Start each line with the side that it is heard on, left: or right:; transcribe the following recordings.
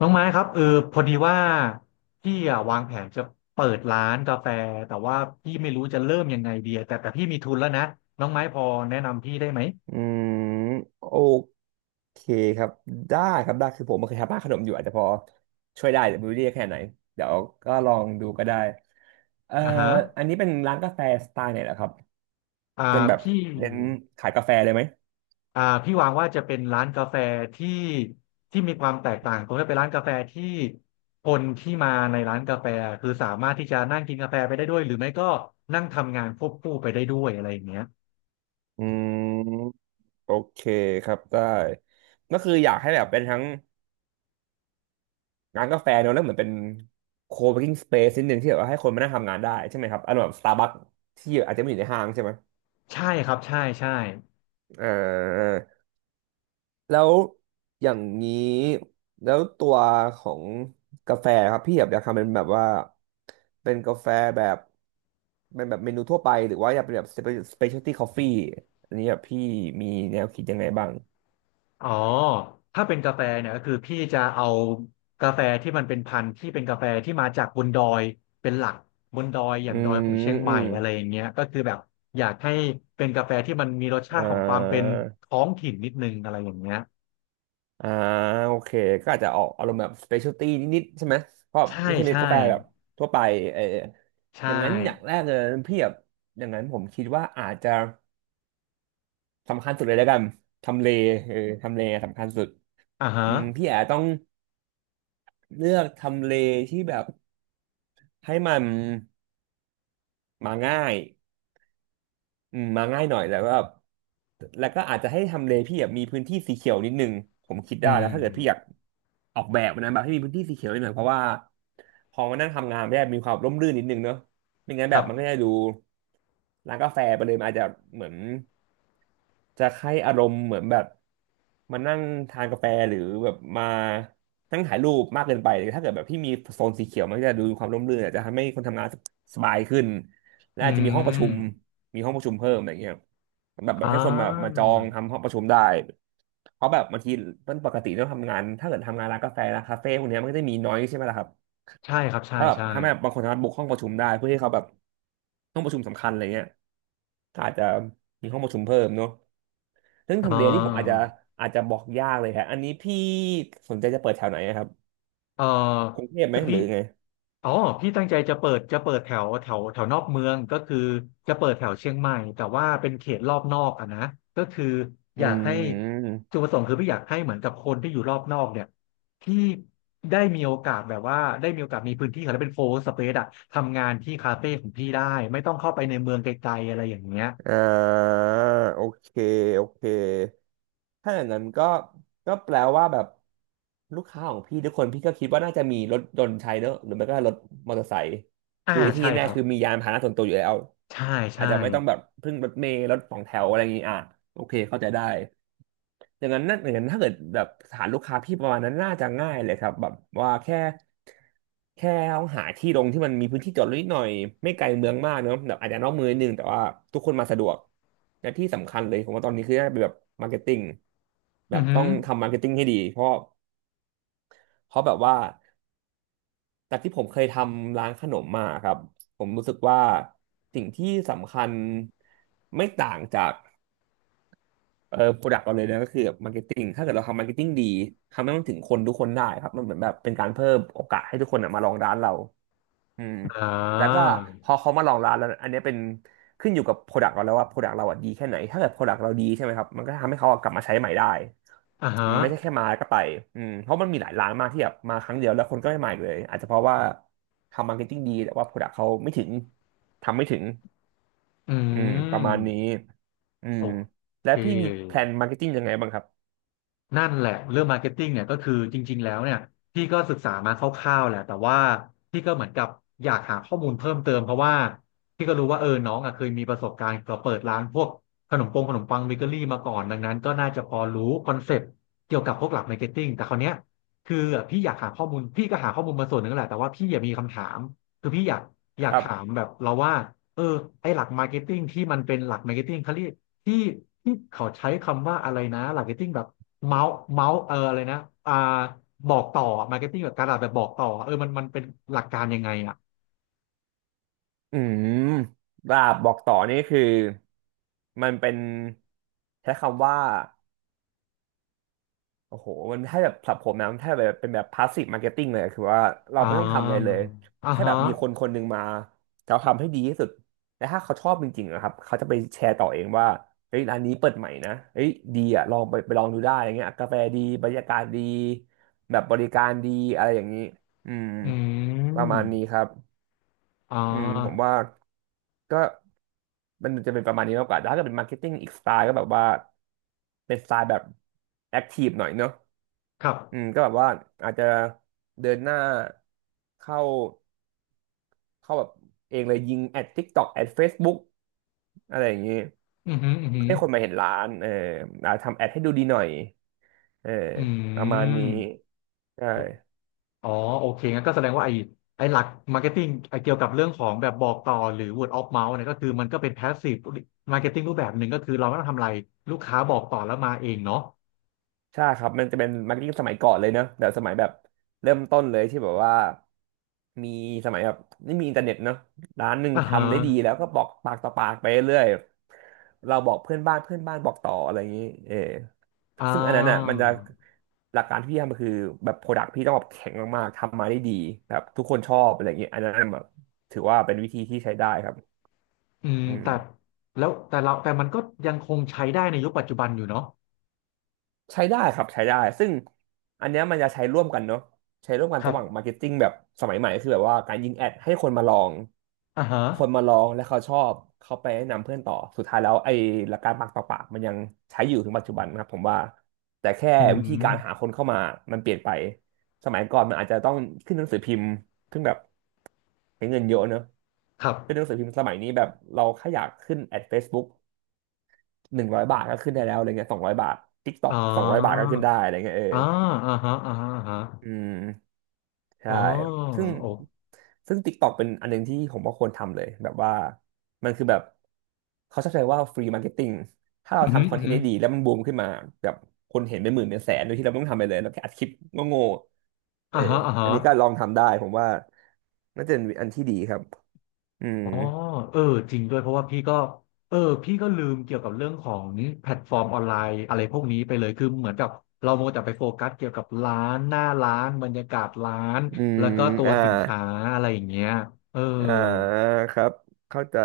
left: น้องไม้ครับเออพอดีว่าพี่อะวางแผนจะเปิดร้านกาแฟแต่ว่าพี่ไม่รู้จะเริ่มยังไงดีอะแต่พี่มีทุนแล้วนะน้องไม้พอแนะนำพี่ได้ไหม
right: อืมโอเคครับได้ครับได้คือผมไเคยทำบ้านขนมอยู่อาจจะพอช่วยได้แต่ไม่รู้ได้แค่ไหนเดี๋ยวก็ลองดูก็ได้เอ่อ
left: อ่าฮะ
right: อันนี้เป็นร้านกาแฟสไตล์ไหนเหรอครับ
left: อ่า
right: เป็นแบบ
left: พี่
right: เน้นขายกาแฟเลยไหม
left: อ่าพี่วางว่าจะเป็นร้านกาแฟที่ที่มีความแตกต่างตรงที่เป็นร้านกาแฟที่คนที่มาในร้านกาแฟคือสามารถที่จะนั่งกินกาแฟไปได้ด้วยหรือไม่ก็นั่งทำงานควบคู่ไปได้ด้วยอะไรอย่างเงี้ย
right: อืมโอเคครับได้ก็คืออยากให้แบบเป็นทั้งร้านกาแฟเนอะแล้วเหมือนเป็นโคเวิร์กิ้งสเปซนิดนึงที่แบบว่าให้คนมานั่งทำงานได้ใช่ไหมครับอารมณ์แบบสตาร์บัคที่อาจจะไม่อยู่ในห้างใช่ไหม
left: ใช่ครับใช่ใช่
right: อ่า แล้วอย่างนี้แล้วตัวของกาแฟครับพี่แบบอยากทำเป็นแบบว่าเป็นกาแฟแบบเป็นแบบเมนูทั่วไปหรือว่าอยากเป็นแบบสเปเชียลตี้คอฟฟี่อันนี้แบบพี่มีแนวคิดยังไงบ้าง
left: อ๋อถ้าเป็นกาแฟเนี่ยก็คือพี่จะเอากาแฟที่มันเป็นพันธุ์ที่เป็นกาแฟที่มาจากบนดอยเป็นหลักบนดอยอย่า
right: อื
left: งดอยของเชี
right: ม
left: ยงให
right: อื
left: ม่
right: ม
left: อะไรอย่างเงี้ยก็คือแบบอยากให้เป็นกาแฟที่มันมีรสชา
right: อ่
left: ติของความเป็น
right: า
left: ท้องถิ่นนิดนึงอะไรอย่างเงี้ย
right: อ่าโอเคก็อาจจะออกอารมณ์แบบสเปเชียลตี้นิดๆใช่ไหมเพราะ
left: ใช่
right: ไม่ใช่เป็น
left: ใช่
right: กาแฟแบบทั่วไปเอออ
left: ใช่
right: ย่างนั้นอย่างแรกเลยพี่แบบอย่างนั้นผมคิดว่าอาจจะ สำคัญสุดเลยแล้วกันทำเลเออทำเลสำคัญสุด
left: อ่าฮะ
right: อืมพี่แอาต้องเลือกทำเลที่แบบให้มันมาง่ายอืมมาง่ายหน่อยแล้วก็แบบแล้วก็อาจจะให้ทำเลพี่แบบมีพื้นที่สีเขียวนิดนึงผมคิด
left: อื
right: ได้
left: ม
right: นะถ้าเกิดพี่อยากออกแบบนะแบบให้มีพื้นที่สีเขียวนิดหน่อยเพราะว่าพอมานั่งทำงานม่ได้มีความร่มรื่นนิดนึงเนอะไม่งั้น
left: ค
right: แบ
left: รั
right: บมันก็
left: บ
right: จะดูร้านกาแฟไปเลยมันอาจจะเหมือน จะให้อารมณ์เหมือนแบบมานั่งทานกาแฟหรือแบบมานั่งถ่ายรูปมากเกินไปถ้าเกิดแบบที่มีโซนสีเขียวมันก็จะดูมีความร่มรื่นอาจจะทำให้คนทำงานสบายขึ้นและ
left: อื
right: อาจจะมีห้องประชุม
left: ม
right: มีห้องประชุมเพิ่มอะไรเงี้ยแบบแบ
left: อ่
right: บให้คนมามาจ
left: า
right: องทำห้องประชุมได้เพราะแบบบางทีมันปกติต้องทำงานถ้าเกิดทำงานร้านกาแฟร้านคาเฟ่พวกเนี้ยมันก็จะมีน้อยใช่ไหมล่ะครับ
left: ใช่ครับใช่
right: ถ้าแบบ
left: ใช่
right: ถ้าแบบบางคนสามารถบุกห้องประชุมได้เพื่อให้เขาแบบห้องประชุมสำคัญอะไรเงี้ยก็อาจจะมีห้องประชุมเพิ่มเนาะเรื่อง
left: อ่
right: ทำเลนี่ผมอาจ
left: า
right: จะอาจจะบอกยากเลยครับอันนี้พี่สนใจจะเปิดแถวไหนอะครับ
left: เออ
right: กรุงเทพไหม
left: คือ
right: ห
left: พี่
right: รือไง
left: อ๋อพี่ตั้งใจจะเปิดจะเปิดแถวแถวแถวนอกเมืองก็คือจะเปิดแถวเชียงใหม่แต่ว่าเป็นเขตรอบนอกอะนะก็คือ
right: อื
left: อยากให้จุด
right: ม
left: ประสงค์คือพี่อยากให้เหมือนกับคนที่อยู่รอบนอกเนี่ยที่ได้มีโอกาสแบบว่าได้มีโอกาสมีพื้นที่แล้วเป็นโฟร์สเปซอะทำงานที่คาเฟ่ของพี่ได้ไม่ต้องเข้าไปในเมืองไกลๆอะไรอย่างเงี้ย
right: อ่าโอเคโอเคถ้าอย่างนั้นก็ก็แปลว่าแบบลูกค้าของพี่ทุกคนพี่ก็คิดว่าน่าจะมีรถยนต์ใช้เนอะหรือไม่ก็รถมอเตอร์ไซค์
left: อ่า
right: คือไอ้ที่
left: ใช่ค
right: แน่
left: รั
right: ๆ
left: บ
right: คือมียานพาหนะส่วนตัวอยู่แล้ว
left: ใช่
right: อาจ
left: ใช่
right: จะไม่ต้องแบบพึ่งรถเมล์รถสองแถวอะไรอย่างงี้อ่ะโอเคเข้าใจได้ อย่างนั้นนั่นอย่างนั้นถ้าเกิดแบบฐานลูกค้าพี่ประมาณนั้นน่าจะง่ายเลยครับแบบว่าแค่แค่ต้องหาที่ลงที่มันมีพื้นที่จอดรถนิดหน่อยไม่ไกลเมืองมากเนอะแบบอาจจะนอกเมืองนิดนึงแต่ว่าทุกคนมาสะดวกและที่สำคัญเลยผมว่าตอนนี้คือน่าจะเป็นแบบมาร์เก็ตติ้งแบ
left: อือ
right: บ
left: หื
right: ต้อ
left: อ
right: งทำมาร์เก็ตติ้งให้ดีเพราะเพราะแบบว่าจากที่ผมเคยทำร้านขนมมาครับผมรู้สึกว่าสิ่งที่สำคัญไม่ต่างจาก เออโปรดักต์เราเลยนะก็คือมาร์เก็ตติ้งถ้าเกิดเราทำมาร์เก็ตติ้งดีทำให้มันถึงคนทุกคนได้ครับมันเหมือนแบบเป็นการเพิ่มโอกาสให้ทุกคนน่ะมาลองร้านเราอืม
left: อ่า
right: แล้วก็พอเขามาลองร้านแล้วอันเนี้ยเป็นขึ้นอยู่กับโปรดักต์เราแล้วว่าโปรดักต์เราอ่ะดีแค่ไหน ถ้าเกิดโปรดักต์เราดีใช่ไหมครับมันก็ทำให้เขาอะกลับมาใช้ใหม่ได้
left: อ่า
right: อื
left: ฮะ
right: มไม่ใช่แค่มาแล้วก็ไปอืมเพราะมันมีหลายร้านมากที่แบบมาครั้งเดียวแล้วคนก็ไม่มาอีกเลยอาจจะเพราะว่าทำมาร์เก็ตติ้งดีแต่ว่าโปรดักต์เขาไม่ถึงทำไม่ถึง
left: อื
right: อืมประ
left: ม
right: มาณนี้ อื
left: โอ
right: ม
left: เค
right: และพี่มีแพลนมาร์เก็ตติ้งยังไงบ้างครับ
left: นั่นแหละเรื่องมาร์เก็ตติ้งเนี่ยก็คือจริงๆแล้วเนี่ยพี่ก็ศึกษามาคร่าวๆแหละแต่ว่าพี่ก็เหมือนกับอยากหาข้อมูลเพิ่มเติมเพราะว่าพี่ก็รู้ว่าเออน้องอ่ะเคยมีประสบการณ์กับเปิดร้านพวกขนมปงขนมปังเบเกอรี่มาก่อนดังนั้นก็น่าจะพอรู้คอนเซปต์เกี่ยวกับพวกหลักมาร์เก็ตติ้งแต่คราวเนี้ยคือพี่อยากหาข้อมูลพี่ก็หาข้อมูลมาส่วนหนึ่งแหละแต่ว่าพี่อยากมีคำถามคือพี่อยากอ
right: ค
left: ยาก
right: รับ
left: ถามแบบเราว่าเออไอหลักมาร์เก็ตติ้งที่มันเป็นหลักมาร์เก็ตติ้งเขาเรียก ที่ที่เขาใช้คำว่าอะไรนะมาร์เกแบบเมาส์เมาส์เอออะไรนะอ่าบอกต่อมาร์เก็ตติ้งแบบการตลาดแบบบอกต่อเออมันเป็นหลักการยังไงอ่ะ
right: อืมลาบบอกต่อนี่คือมันเป็นใช้คำว่า โอ้โห มันถ้าแบบสำหรับผมนะมันถ้าแบบเป็นแบบพาสซีฟมาร์เก็ตติ้งเลย คือว่าเรา
left: อ่
right: ไม่ต้องทำอะไรเล
left: า
right: ย
left: อ่า
right: แค่
left: ฮะ
right: แบบมีคนคนหนึ่งมาเะาทำให้ดีที่สุดและถ้าเขาชอบจริงๆนะครับ เขาจะไปแชร์ต่อเองว่าเฮ้ยร้านนี้เปิดใหม่นะเฮ้ยดีอ่ะลองไปลองดูได้อย่างเงี้ยกาแฟดีบรรยากาศดีแบบบริการดีอะไรอย่างนี้ อืม
left: อื
right: ประ
left: ม
right: มาณนี้ครับ
left: อ่
right: อืมผม
left: า
right: ว่าก็มันจะเป็นประมาณนี้มากกว่า แต่ถ้าเกิดเป็นมาร์เก็ตติ้งอีกสไตล์ก็แบบว่าเป็นสไตล์แบบแอคทีฟหน่อยเนอะ
left: ครับ
right: อืมก็แบบว่าอาจจะเดินหน้าเข้าเข้าแบบเองเลยยิงแอด TikTok แอด Facebook อะไรอย่างนี้
left: อือหืออือหือ
right: ให้คนมาเห็นร้านเอออาจทำแอดให้ดูดีหน่อยเออ
left: อื
right: ประมาณนี้
left: ม
right: ใช่
left: อ๋อโอเคงั้นก็แสดงว่าไอ้ไอ้หลักมาร์เก็ตติ้งเกี่ยวกับเรื่องของแบบบอกต่อหรือ word of mouth เนี่ยก็คือมันก็เป็น passive marketing รูปแบบหนึ่งก็คือเราไม่ต้องทำอะไรลูกค้าบอกต่อแล้วมาเองเนาะ
right: ใช่ครับมันจะเป็นมาร์เก็ตติ้งสมัยก่อนเลยเนอะแบบสมัยแบบเริ่มต้นเลยที่แบบว่ามีสมัยแบบไม่มีอินเทอร์เน็ตเนอะร้านหนึ่ง
left: อ่าฮะ
right: ทำได้ดีแล้วก็บอกปากต่อปากไปเรื่อยเราบอกเพื่อนบ้านเพื่อนบ้านบอกต่ออะไรอย่างนี้เออ
left: อ่
right: ซึ่งอันนั้นอ่ะมั
left: า
right: นจะหลักการที่พี่ทำก็คือแบบโปรดักต์พี่ต้องแบบแข็งมากๆทำมาได้ดีแบบทุกคนชอบอะไรอย่างนี้อันนั้นแบบถือว่าเป็นวิธีที่ใช้ได้ครับ
left: อืม
right: อื
left: แต่
right: ม
left: แล้วแต่เราแต่มันก็ยังคงใช้ได้ในยุคปัจจุบันอยู่เนาะ
right: ใช้ได้ครับใช้ได้ซึ่งอันเนี้ยมันจะใช้ร่วมกันเนาะใช้ร่วมกัน
left: ครั
right: ระหว่างมา
left: บ
right: ร์เก็ตติ้งแบบสมัยใหม่คือแบบว่าการยิงแอดให้คนมาลอง
left: อ่าฮะ
right: คนมาลองและเขาชอบเขาไปแนะนำเพื่อนต่อสุดท้ายแล้วไอ้หลักการปากต่อปากมันยังใช้อยู่ถึงปัจจุบันนะครับผมว่าแต่แค่
left: อื
right: วิธีการหา
left: ม
right: คนเข้ามามันเปลี่ยนไปสมัยก่อนมันอาจจะต้องขึ้นหนังสือพิมพ์ขึ้นแบบใช้เงินเยอะเนอะ
left: ครับ
right: ขึ้นหนังสือพิมพ์สมัยนี้แบบเราแค่อยากขึ้นแอด Facebook 100 บาทก็ขึ้นได้แล้วอะไรเงี้ยสองร้อยบาท
left: อ๋
right: TikTok
left: อ
right: สองร้อยบาทก็ขึ้นได้อะไรเงี้ยเออ
left: อ่าอ่าฮะอ่าฮะอ่าฮะ
right: อืม
left: อ๋
right: ใช่
left: อ
right: ซึ่ง
left: โอ้
right: ซึ่ง TikTok เป็นอันหนึงที่ผมว่าควรทำเลยแบบว่ามันคือแบบเขาชอบใช้ว่า free marketing ถ้า
left: อื
right: เรา
left: มอหืม
right: ทำค
left: อ
right: อน
left: อือ
right: เทน
left: หื
right: ต์
left: อ
right: ได้ดีแล้วมันบูมขึ้นมาแบบคนเห็นเป็นหมื่นเป็นแสนโดยที่เราไม่ต้องทำอะไรเลยเราแค่อัดคลิปโง่ๆเอ
left: อ่า
right: อ
left: ฮะอ่าฮะ
right: อันนี้ก็ลองทำได้ผมว่าน่าจะเป็นอันที่ดีครับอืม
left: อ๋อเออจริงด้วยเพราะว่าพี่ก็เออพี่ก็ลืมเกี่ยวกับเรื่องของแพลตฟอร์มออนไลน์อะไรพวกนี้ไปเลยคือเหมือนกับเราโมวแต่ไปโฟกัสเกี่ยวกับร้านหน้าร้านบรรยากาศร้าน
right: อืม
left: แล้วก็ตัว
right: อ่า
left: สินค้าอะไรอย่างเงี้ยเออ
right: อ่าครับเข้าใจ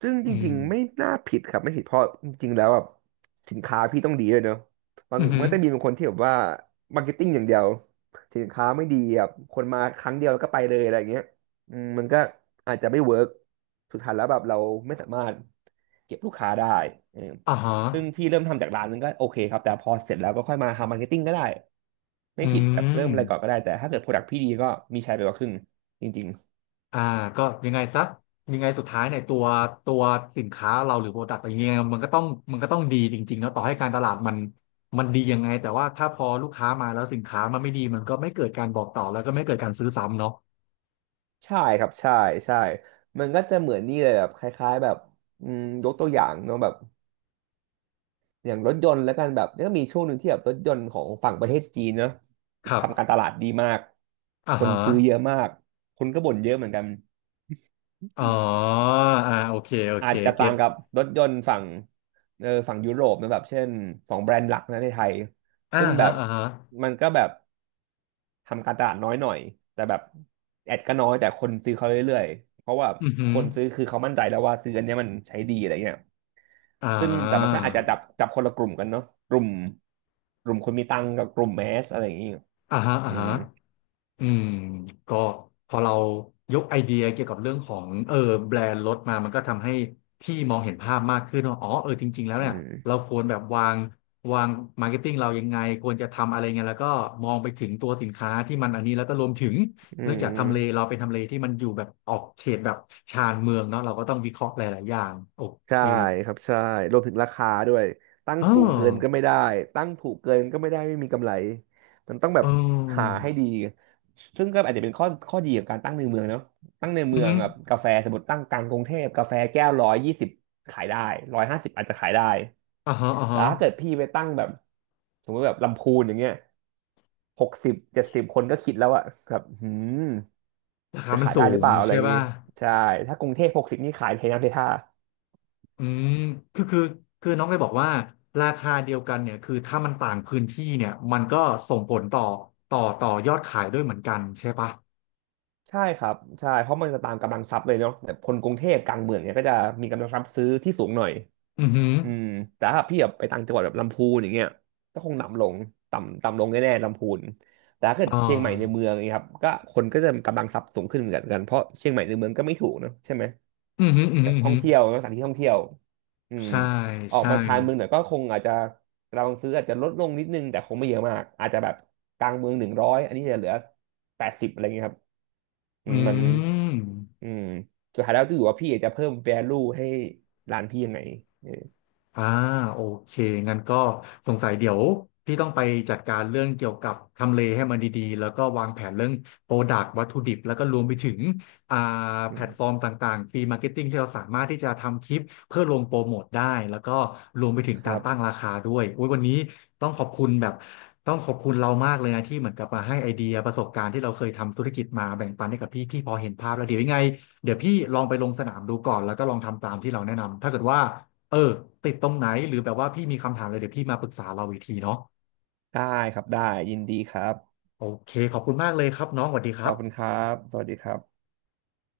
right: ซึ่งจ
left: อื
right: ริงๆไม่
left: ม
right: น่าผิดครับไม่ผิดเพราะจริงๆแล้วแบบสินค้าพี่ต้องดีเลยเนอะบาง
left: อือหื
right: มั
left: อ
right: นจะมีบางคนที่แบบว่ามาร์เก็ตติ้งอย่างเดียวสินค้าไม่ดีแบบคนมาครั้งเดียวแล้วก็ไปเลยอะไรอย่างเงี้ยอืมมันก็อาจจะไม่เวิร์กสุดท้ายแล้วแบบเราไม่สามารถเก็บลูกค้าได้เออ
left: อ่าฮะ
right: ซึ่งพี่เริ่มทำจากร้านนึงก็โอเคครับแต่พอเสร็จแล้วก็ค่อยมาทำมาร์เก็ตติ้งก็ได้ไม่
left: อื
right: ผิดแบบ
left: ม
right: เริ่มอะไรก่อนก็ได้แต่ถ้าเกิดโปรดักต์พี่ดีก็มีใช้ไปกว่าครึ่งจริง
left: อ่าก็ยังไงซะยังไงสุดท้ายเนี่ยตัวตัวสินค้าเราหรือโปรดักต์อะไรเงี้ยมันก็ต้องมันก็ต้องดีจริงๆเนาะต่อให้การตลาดมันดียังไงแต่ว่าถ้าพอลูกค้ามาแล้วสินค้ามันไม่ดีมันก็ไม่เกิดการบอกต่อแล้วก็ไม่เกิดการซื้อซ้ำเนาะ
right: ใช่ครับใช่ใช่ มันก็จะเหมือนนี่เลยแบบคล้ายๆแบบอืมยกตัวอย่างเนาะแบบอย่างรถยนต์แล้วกันแบบก็มีช่วงหนึ่งที่แบบรถยนต์ของฝั่งประเทศจีนเนาะ
left: ครั
right: ทำการต
left: บ
right: ลาดดีมาก
left: อ่า
right: คน
left: ฮะ
right: ซื้อเยอะมากคนก็บ่นเยอะเหมือนกัน
left: อ๋อ อ่าโอเคโอ
right: อา
left: เค
right: จจะ
left: เก็
right: ต่า
left: ต
right: งกับรถยนต์ฝั่งเออฝั่งยุโรปนะแบบเช่น2 แบรนด์หลักนะในไทย
left: อ่า
right: ซึ่งแบ
left: ฮะ
right: บ
left: อ่าฮะ
right: มันก็แบบ ทำการตลาดน้อยหน่อยแต่แบบแอดก็น้อยแต่คนซื้อเขาเรื่อยๆเพราะว่า
left: อือหื
right: ค
left: อ
right: นซื้อคือเขามั่นใจแล้วว่าซื้ออันเนี้ยมันใช้ดีอะไรเงี้ย
left: อ่
right: ซึ่งแต่มันก็
left: า
right: อาจจะจับคนละกลุ่มกันเนาะกลุ่มกลุ่มคนมีตังค์กับกลุ่มแมสอะไรอย่างงี้
left: อ่าฮะอ่า
right: อื
left: ฮะ
right: ม
left: อืมก็พอเรายกไอเดียเกี่ยวกับเรื่องของเออแบรนด์รถมามันก็ทำให้พี่มองเห็นภาพมากขึ้นว่าอ๋อเออจริงๆแล้ว
right: อื
left: เนี่ยเรา
right: ม
left: ควรแบบวางวางมาร์เก็ตติ้งเรายังไงควรจะทำอะไรไงแล้วก็มองไปถึงตัวสินค้าที่มันอันนี้แล้วก็รวมถึง
right: อื
left: เนื่องจากทำเลเรา
right: ม
left: เป็นทำเลที่มันอยู่แบบออกเขตแบบชานเมืองเนาะเราก็ต้องวิเคราะห์หลายๆอย่างโอ
right: ใช่
left: เค
right: ครับใช่รวมถึงราคาด้วยตั้ง
left: อ๋อ
right: สูงเกินก็ไม่ได้ตั้งถูกเกินก็ไม่ได้ไม่มีกำไรมันต้องแบ
left: เอ
right: บหา
left: อ
right: ให้ดีซึ่งก็อาจจะเป็นข้อดีของการตั้งในเมืองเนาะตั้งใน
left: อื
right: เมื
left: อ
right: อง
left: ฮึ
right: แบบกาแฟสมมติตั้งกลางกรุงเทพกาแฟแก้ว120ขายได้150อาจจะขายได้
left: อ่าฮะอ่า
right: แต่
left: ฮะ
right: ถ้าเกิดพี่ไปตั้งแบบสมมติแบบลำพูนอย่างเงี้ย60-70คนก็คิดแล้วอะแบบหืม
left: ราคา
right: จะ
left: มัน
right: ขาย
left: สู
right: ได้หรือ
left: ง
right: เปล่าอะไร
left: ใช่
right: อย่างงี้
left: ป่ะ
right: ใช่ถ้ากรุงเทพหกสิบนี่ขายเทน้ำเทท่า
left: อืมคือคือคือน้องได้บอกว่าราคาเดียวกันเนี่ย คือถ้ามันต่างพื้นที่เนี่ย มันก็ส่งผลต่อต่อยอดขายด้วยเหมือนกันใช่ปะ
right: ใช่ครับใช่เพราะมันจะตามกำลังทรัพย์เลยเนาะแบบคนกรุงเทพกลางเมืองเนี่ยก็จะมีกำลังทรัพย์ซื้อที่สูงหน่อย
left: อือหือ
right: อืมแต่ถ้าพี่แบบไปต่างจังหวัดแบบลำพูนอย่างเงี้ยก็คงต่ำลงต่ำต่ำลงแน่ๆลำพูนแต่ถ้าเกิด
left: อ่
right: เชียงใหม่ในเมื
left: า
right: องอย่างเงี้ยครับก็คนก็จะกำลังทรัพย์สูงขึ้นเหมือนกันเพราะเชียงใหม่ในเมืองก็ไม่ถูกเนอะใช่ไหม
left: อือหืออือ
right: แบ
left: หือ
right: บ
left: อือ
right: ท่อ
left: หื
right: ง
left: อ
right: เที่ยวนะสถานที่ท่องเที่ยวอืม
left: ใช่
right: ออก
left: ใช่
right: มาชานเมืองหน่อยก็คงอาจจะเราซื้ออาจจะลดลงนิดนึงแต่คงไม่เยอะมากอาจจะแบบกลางเมืองหนึ่งร้อยอันนี้จะเหลือ80อะไรเงี้ยครับอื
left: อื
right: มมันอื
left: ม
right: มสุดท้ายแล้วจะอยู่ว่าพี่อยากจะเพิ่ม value ให้ร้านพี่ยังไงเออ
left: อ่าโอเคงั้นก็สงสัยเดี๋ยวพี่ต้องไปจัดการเรื่องเกี่ยวกับทำเลให้มันดีๆแล้วก็วางแผนเรื่องโปรดักต์วัตถุดิบแล้วก็รวมไปถึงอ่า
right: อื
left: แพลตฟอร์
right: ม
left: มต่างๆฟรีมาร์เก็ตติ้งที่เราสามารถที่จะทำคลิปเพื่อลงโปรโมทได้แล้วก็รวมไปถึง
right: ค
left: กา
right: รั
left: ร
right: บ
left: ตั้งราคาด้วยอุยวันนี้ต้องขอบคุณแบบต้องขอบคุณเรามากเลยนะที่เหมือนกับมาให้ไอเดียประสบการณ์ที่เราเคยทำธุรกิจมาแบ่งปันให้กับพี่พอเห็นภาพแล้วเดี๋ยวยังไงเดี๋ยวพี่ลองไปลงสนามดูก่อนแล้วก็ลองทำตามที่เราแนะนำถ้าเกิดว่า เออติดตรงไหนหรือแบบว่าพี่มีคำถามอะไรเดี๋ยวพี่มาปรึกษาเราอีกทีเนาะ
right: ได้ครับได้ยินดีครับ
left: โอเคขอบคุณมากเลยครับน้องสวัสดีค
right: ข
left: รั
right: อ
left: บ
right: บคุณครับสวัสดีครับ